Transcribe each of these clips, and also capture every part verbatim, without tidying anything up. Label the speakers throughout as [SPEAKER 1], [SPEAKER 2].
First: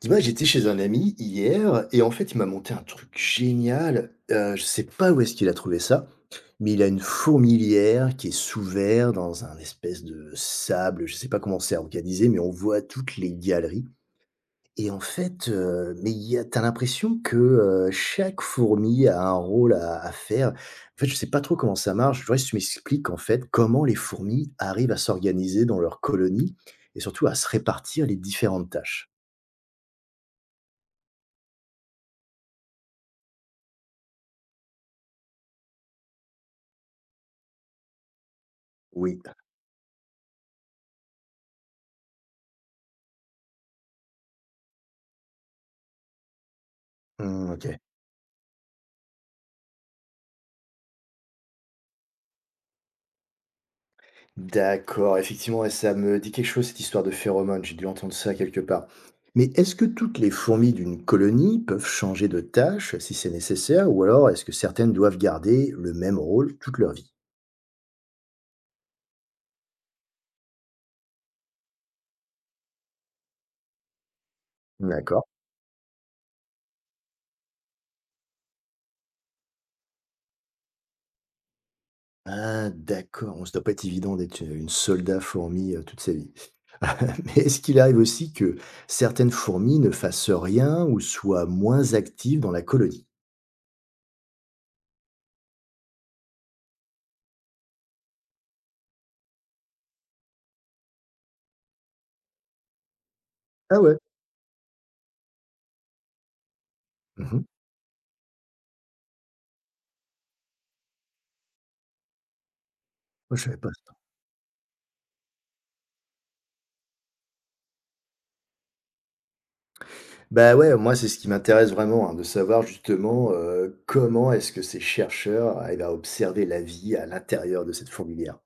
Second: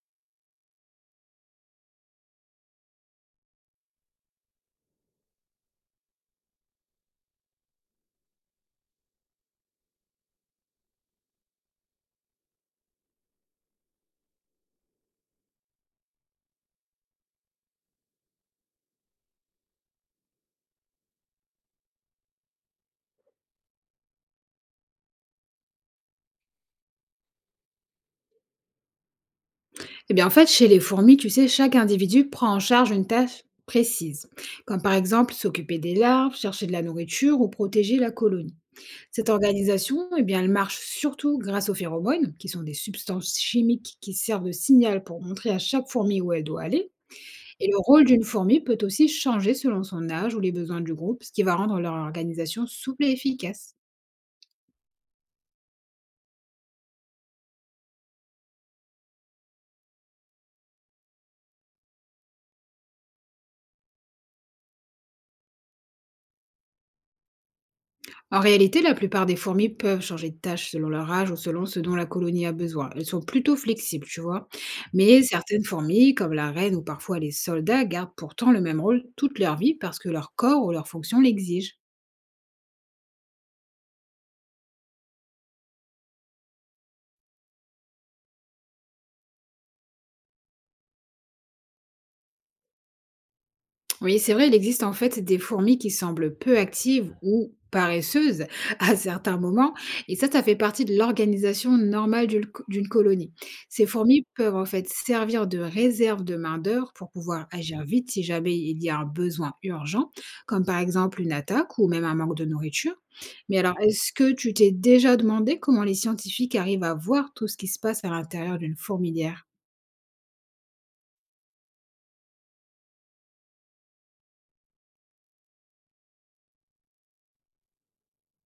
[SPEAKER 1] Dis-moi, j'étais chez un ami hier et en fait, il m'a monté un truc génial. Euh, je sais pas où est-ce qu'il a trouvé ça, mais il a une fourmilière qui est sous verre dans un espèce de sable. Je sais pas comment c'est organisé, mais on voit toutes les galeries. Et en fait, euh, mais il y a, t'as l'impression que euh, chaque fourmi a un rôle à, à faire. En fait, je sais pas trop comment ça marche. Je voudrais que tu m'expliques en fait comment les fourmis arrivent à s'organiser dans leur colonie et surtout à se répartir les différentes tâches.
[SPEAKER 2] Eh bien, en fait, chez les fourmis, tu sais, chaque individu prend en charge une tâche précise, comme par exemple s'occuper des larves, chercher de la nourriture ou protéger la colonie.
[SPEAKER 1] Oui.
[SPEAKER 2] Cette organisation, eh bien, elle marche surtout grâce aux phéromones, qui sont des substances chimiques qui servent de signal pour montrer à chaque fourmi où elle doit aller.
[SPEAKER 1] Hmm, ok.
[SPEAKER 2] Et le rôle d'une fourmi peut aussi changer selon son âge ou les besoins du groupe, ce qui va rendre leur organisation souple et efficace.
[SPEAKER 1] D'accord, effectivement, ouais, ça me dit quelque chose, cette histoire de phéromones. J'ai dû entendre ça quelque part. Mais est-ce que toutes les fourmis d'une colonie peuvent changer de tâche si c'est nécessaire, ou alors est-ce que certaines doivent garder le même rôle toute leur vie?
[SPEAKER 2] En réalité, la plupart des fourmis peuvent changer de tâche selon leur âge ou selon ce dont la colonie a besoin. Elles sont plutôt flexibles, tu vois. Mais
[SPEAKER 1] D'accord.
[SPEAKER 2] certaines fourmis, comme la reine ou parfois les soldats, gardent pourtant le même rôle toute leur vie parce que leur corps ou leur fonction l'exige.
[SPEAKER 1] Ah, d'accord. Bon, ça doit pas être évident d'être une soldat fourmi euh, toute sa vie. Mais est-ce qu'il arrive aussi que certaines fourmis ne fassent rien ou soient moins actives dans la colonie?
[SPEAKER 2] Oui, c'est vrai, il existe en fait des fourmis qui semblent peu actives ou paresseuses à certains moments, et ça, ça fait partie de l'organisation normale d'une co- d'une colonie.
[SPEAKER 1] Ah
[SPEAKER 2] Ces
[SPEAKER 1] ouais.
[SPEAKER 2] fourmis peuvent en fait servir de réserve de main-d'œuvre pour
[SPEAKER 1] Mhm.
[SPEAKER 2] pouvoir agir vite si jamais il y a un besoin urgent, comme par exemple une attaque ou même un manque de nourriture.
[SPEAKER 1] Moi, je savais
[SPEAKER 2] Mais
[SPEAKER 1] pas.
[SPEAKER 2] alors, est-ce que tu t'es déjà demandé comment les scientifiques arrivent à voir tout ce qui se passe à l'intérieur d'une fourmilière?
[SPEAKER 1] Bah, ouais, moi, c'est ce qui m'intéresse vraiment, hein, de savoir justement, heu, comment est-ce que ces chercheurs arrivent à observer la vie à l'intérieur de cette fourmilière.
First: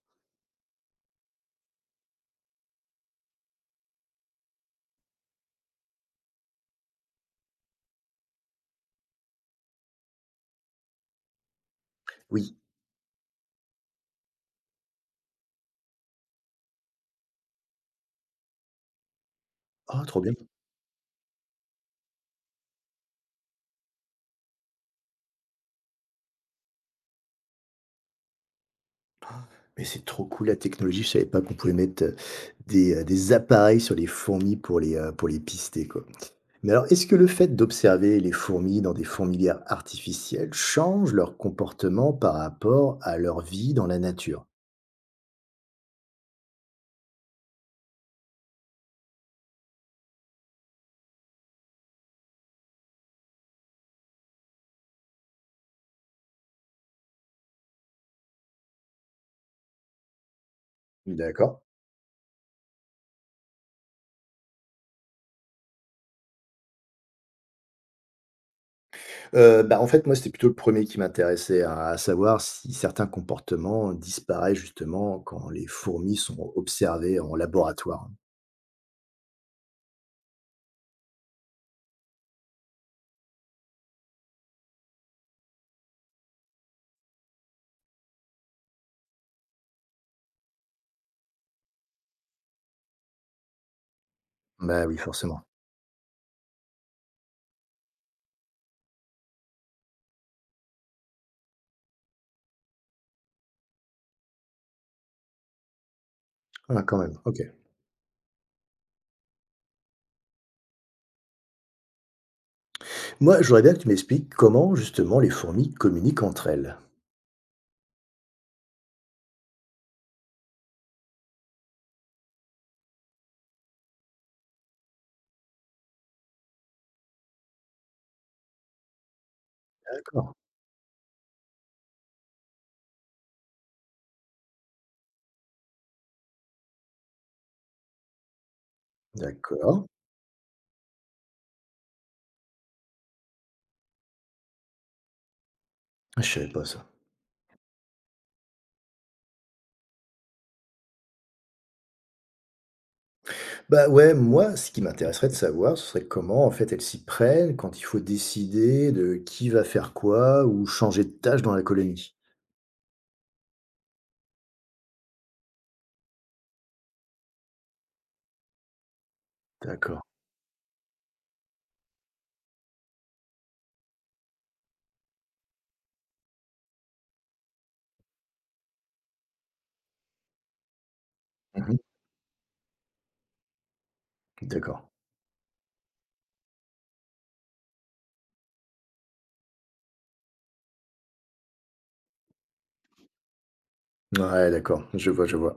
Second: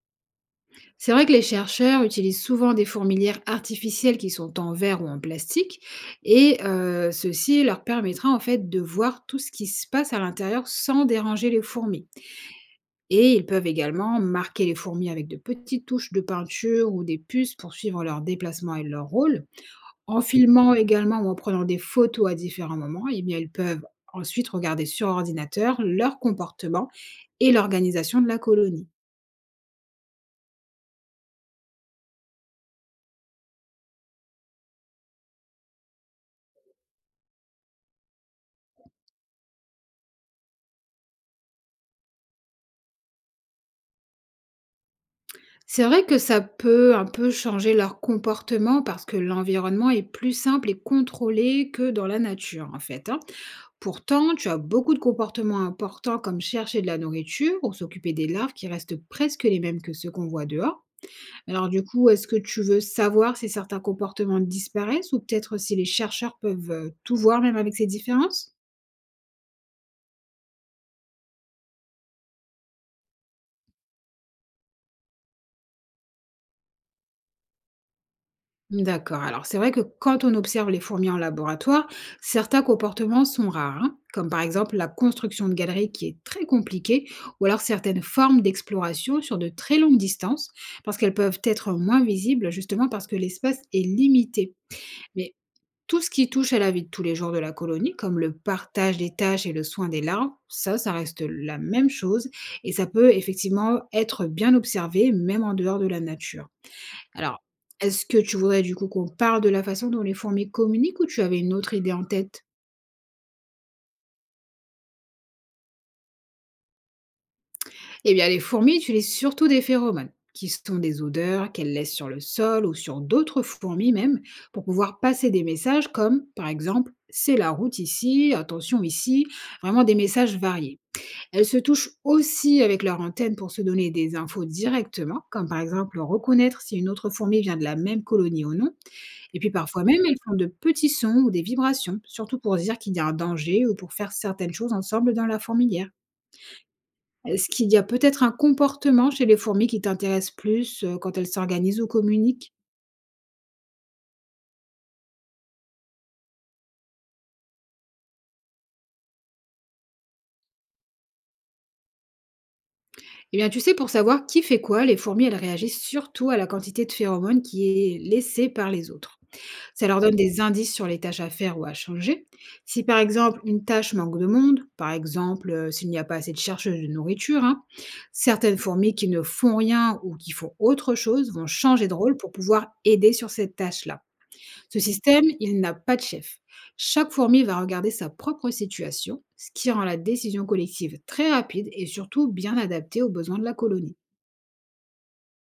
[SPEAKER 2] C'est vrai que les chercheurs utilisent souvent des fourmilières artificielles qui sont en verre ou en plastique et heu, ceci leur permettra en fait de voir tout ce qui se passe à l'intérieur sans déranger les fourmis,
[SPEAKER 1] Oui.
[SPEAKER 2] et ils peuvent également marquer les fourmis avec de petites touches de peinture ou des puces pour suivre leurs déplacements et leur rôle.
[SPEAKER 1] Oh,
[SPEAKER 2] En
[SPEAKER 1] trop bien.
[SPEAKER 2] filmant également ou en prenant des photos à différents moments, et bien ils peuvent ensuite regarder sur ordinateur leur comportement et l'organisation de la colonie.
[SPEAKER 1] Mais c'est trop cool la technologie, je savais pas qu'on pouvait mettre, heu, des, heu, des appareils sur les fourmis pour les, heu, pour les pister, quoi. Mais alors, est-ce que le fait d'observer les fourmis dans des fourmilières artificielles change leur comportement par rapport à leur vie dans la nature?
[SPEAKER 2] C'est vrai que ça peut un peu changer leur comportement parce que l'environnement est plus simple et contrôlé que dans la nature, en fait, hein. Pourtant, tu as beaucoup de comportements importants comme chercher de la nourriture ou s'occuper des larves qui restent presque les mêmes que ceux qu'on voit dehors.
[SPEAKER 1] D'accord.
[SPEAKER 2] Alors du coup, est-ce que tu veux savoir si certains comportements disparaissent ou peut-être si les chercheurs peuvent euh, tout voir même avec ces différences?
[SPEAKER 1] Heu, bah, en fait, moi, c'était plutôt le premier qui m'intéressait, à à savoir si certains comportements disparaissent justement quand les fourmis sont observées en laboratoire.
[SPEAKER 2] D'accord. Alors, c'est vrai que quand on observe les fourmis en laboratoire, certains comportements sont rares, hein, comme par exemple la construction de galeries qui est très compliquée, ou alors certaines formes d'exploration sur de très longues distances, parce qu'elles peuvent être moins visibles justement parce que l'espace est limité.
[SPEAKER 1] Bah, oui,
[SPEAKER 2] Mais
[SPEAKER 1] forcément.
[SPEAKER 2] tout ce qui touche à la vie de tous les jours de la colonie, comme le partage des tâches et le soin des larves, ça, ça reste la même chose, et ça peut effectivement être bien observé, même en dehors de la nature.
[SPEAKER 1] Ah, quand même, OK.
[SPEAKER 2] Alors, est-ce que tu voudrais du coup qu'on parle de la façon dont les fourmis communiquent ou tu avais une autre idée en tête?
[SPEAKER 1] Moi, je voudrais bien que tu m'expliques comment justement les fourmis communiquent entre elles.
[SPEAKER 2] Eh bien, les fourmis utilisent surtout des phéromones, qui sont des odeurs qu'elles laissent sur le sol ou sur d'autres fourmis même, pour pouvoir passer des messages comme, par exemple, c'est la route ici, attention ici, vraiment des
[SPEAKER 1] D'accord,
[SPEAKER 2] messages variés. Elles se touchent aussi avec leur antenne pour se donner des infos directement, comme par exemple reconnaître si une autre fourmi vient de la même colonie ou non. Et puis parfois
[SPEAKER 1] d'accord.
[SPEAKER 2] même, elles font de petits sons ou des vibrations, surtout pour dire qu'il y a un danger ou pour faire certaines choses ensemble dans la fourmilière.
[SPEAKER 1] Ah, je savais pas ça.
[SPEAKER 2] Est-ce qu'il y a peut-être un comportement chez les fourmis qui t'intéresse plus euh, quand elles s'organisent ou communiquent?
[SPEAKER 1] Bah, ouais, moi, ce qui m'intéresserait de savoir, ce serait comment, en fait, elles s'y prennent quand il faut décider de qui va faire quoi ou changer de tâche dans la colonie.
[SPEAKER 2] Eh bien, tu sais, pour savoir qui fait quoi, les fourmis, elles réagissent surtout à la quantité de phéromones qui est laissée par les autres. Ça leur
[SPEAKER 1] D'accord.
[SPEAKER 2] donne des indices sur les tâches à faire ou à changer. Si par exemple une tâche manque de monde, par exemple euh, s'il n'y a pas assez de chercheuses de nourriture, hein, certaines fourmis qui ne font rien ou qui font autre chose vont
[SPEAKER 1] Mmh.
[SPEAKER 2] changer de rôle pour pouvoir aider sur cette tâche-là. Ce
[SPEAKER 1] D'accord.
[SPEAKER 2] système, il n'a pas de chef. Chaque fourmi va regarder sa propre situation, ce qui rend la décision collective très rapide et surtout bien adaptée aux besoins de la colonie.
[SPEAKER 1] Ouais, d'accord, je vois, je vois.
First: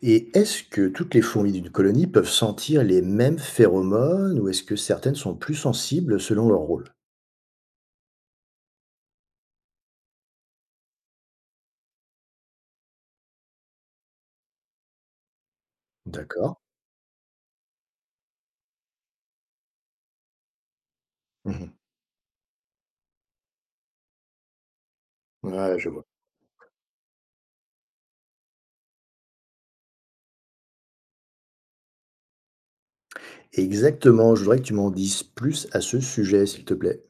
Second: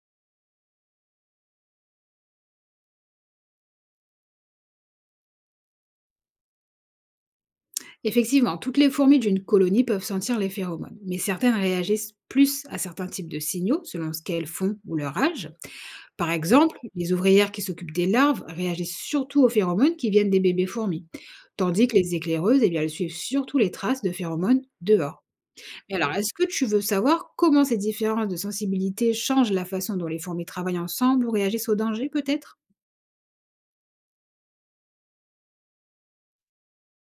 [SPEAKER 1] Et est-ce que toutes les fourmis d'une colonie peuvent sentir les mêmes phéromones ou est-ce que certaines sont plus sensibles selon leur rôle?
[SPEAKER 2] Effectivement, toutes les fourmis d'une colonie peuvent sentir les phéromones, mais certaines réagissent plus à certains types de signaux selon ce qu'elles font ou leur âge. Par
[SPEAKER 1] D'accord.
[SPEAKER 2] exemple, les ouvrières qui s'occupent des larves réagissent surtout aux phéromones qui viennent des bébés fourmis,
[SPEAKER 1] Mhm.
[SPEAKER 2] tandis que les éclaireuses, eh bien, elles suivent surtout les traces de phéromones dehors.
[SPEAKER 1] Ouais, je
[SPEAKER 2] Mais
[SPEAKER 1] vois.
[SPEAKER 2] alors, est-ce que tu veux savoir comment ces différences de sensibilité changent la façon dont les fourmis travaillent ensemble ou réagissent au danger peut-être?
[SPEAKER 1] Exactement, je voudrais que tu m'en dises plus à ce sujet, s'il te plaît.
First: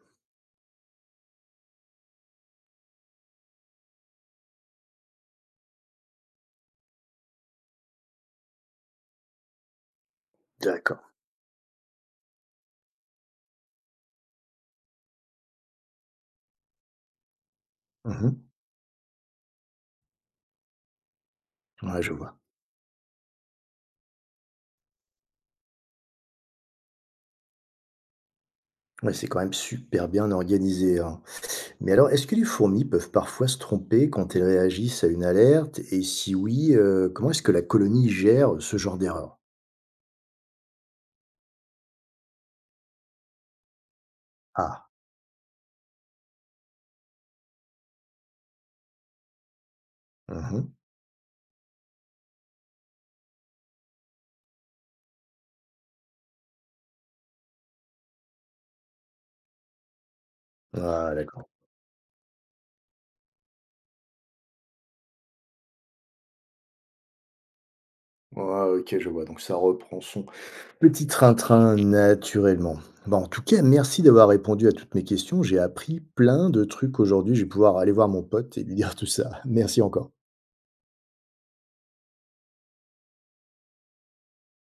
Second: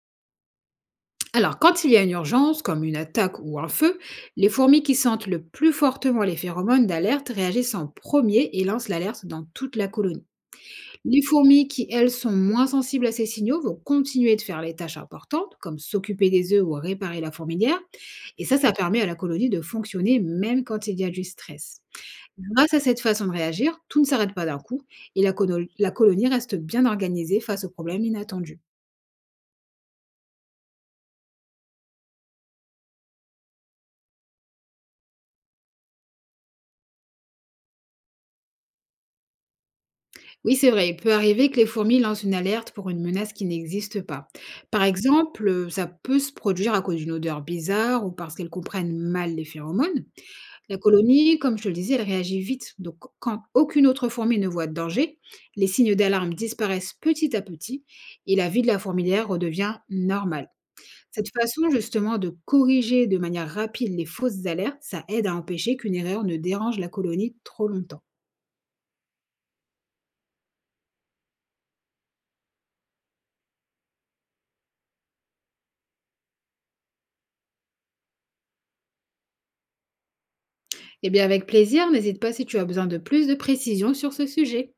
[SPEAKER 2] Alors, quand il y a une urgence, comme une attaque ou un feu, les fourmis qui sentent le plus fortement les phéromones d'alerte réagissent en premier et lancent l'alerte dans toute la colonie.
[SPEAKER 1] D'accord.
[SPEAKER 2] Les fourmis qui, elles, sont moins sensibles à ces signaux vont continuer de faire les tâches importantes, comme s'occuper des œufs ou réparer la fourmilière.
[SPEAKER 1] Mhm.
[SPEAKER 2] Et ça, ça permet à la colonie de fonctionner même quand il y a du stress.
[SPEAKER 1] Ouais, je vois.
[SPEAKER 2] Grâce à cette façon de réagir, tout ne s'arrête pas d'un coup et la, cono- la colonie reste bien organisée face aux problèmes inattendus.
[SPEAKER 1] Ouais, c'est quand même super bien organisé, hein. Mais alors, est-ce que les fourmis peuvent parfois se tromper quand elles réagissent à une alerte? Et si oui, euh, comment est-ce que la colonie gère ce genre d'erreur?
[SPEAKER 2] Oui, c'est vrai, il peut arriver que les fourmis lancent une alerte pour une menace qui n'existe pas. Par
[SPEAKER 1] Ah.
[SPEAKER 2] exemple, euh, ça peut se produire à cause d'une odeur bizarre ou parce qu'elles comprennent mal les phéromones.
[SPEAKER 1] Mhm.
[SPEAKER 2] La colonie, comme je te le disais, elle réagit vite. Donc, quand aucune autre fourmi ne voit de danger, les signes d'alarme disparaissent petit à petit et la vie de la fourmilière redevient normale.
[SPEAKER 1] Ah,
[SPEAKER 2] Cette
[SPEAKER 1] d'accord.
[SPEAKER 2] façon, justement, de corriger de manière rapide les fausses alertes, ça aide à empêcher qu'une erreur ne dérange la colonie trop longtemps.
[SPEAKER 1] Ouais, ok, je vois. Donc ça reprend son petit train-train, naturellement. Bon, en tout cas, merci d'avoir répondu à toutes mes questions. J'ai appris plein de trucs aujourd'hui. Je vais pouvoir aller voir mon pote et lui dire tout ça. Merci encore.
[SPEAKER 2] Eh bien, avec plaisir, n'hésite pas si tu as besoin de plus de précisions sur ce sujet.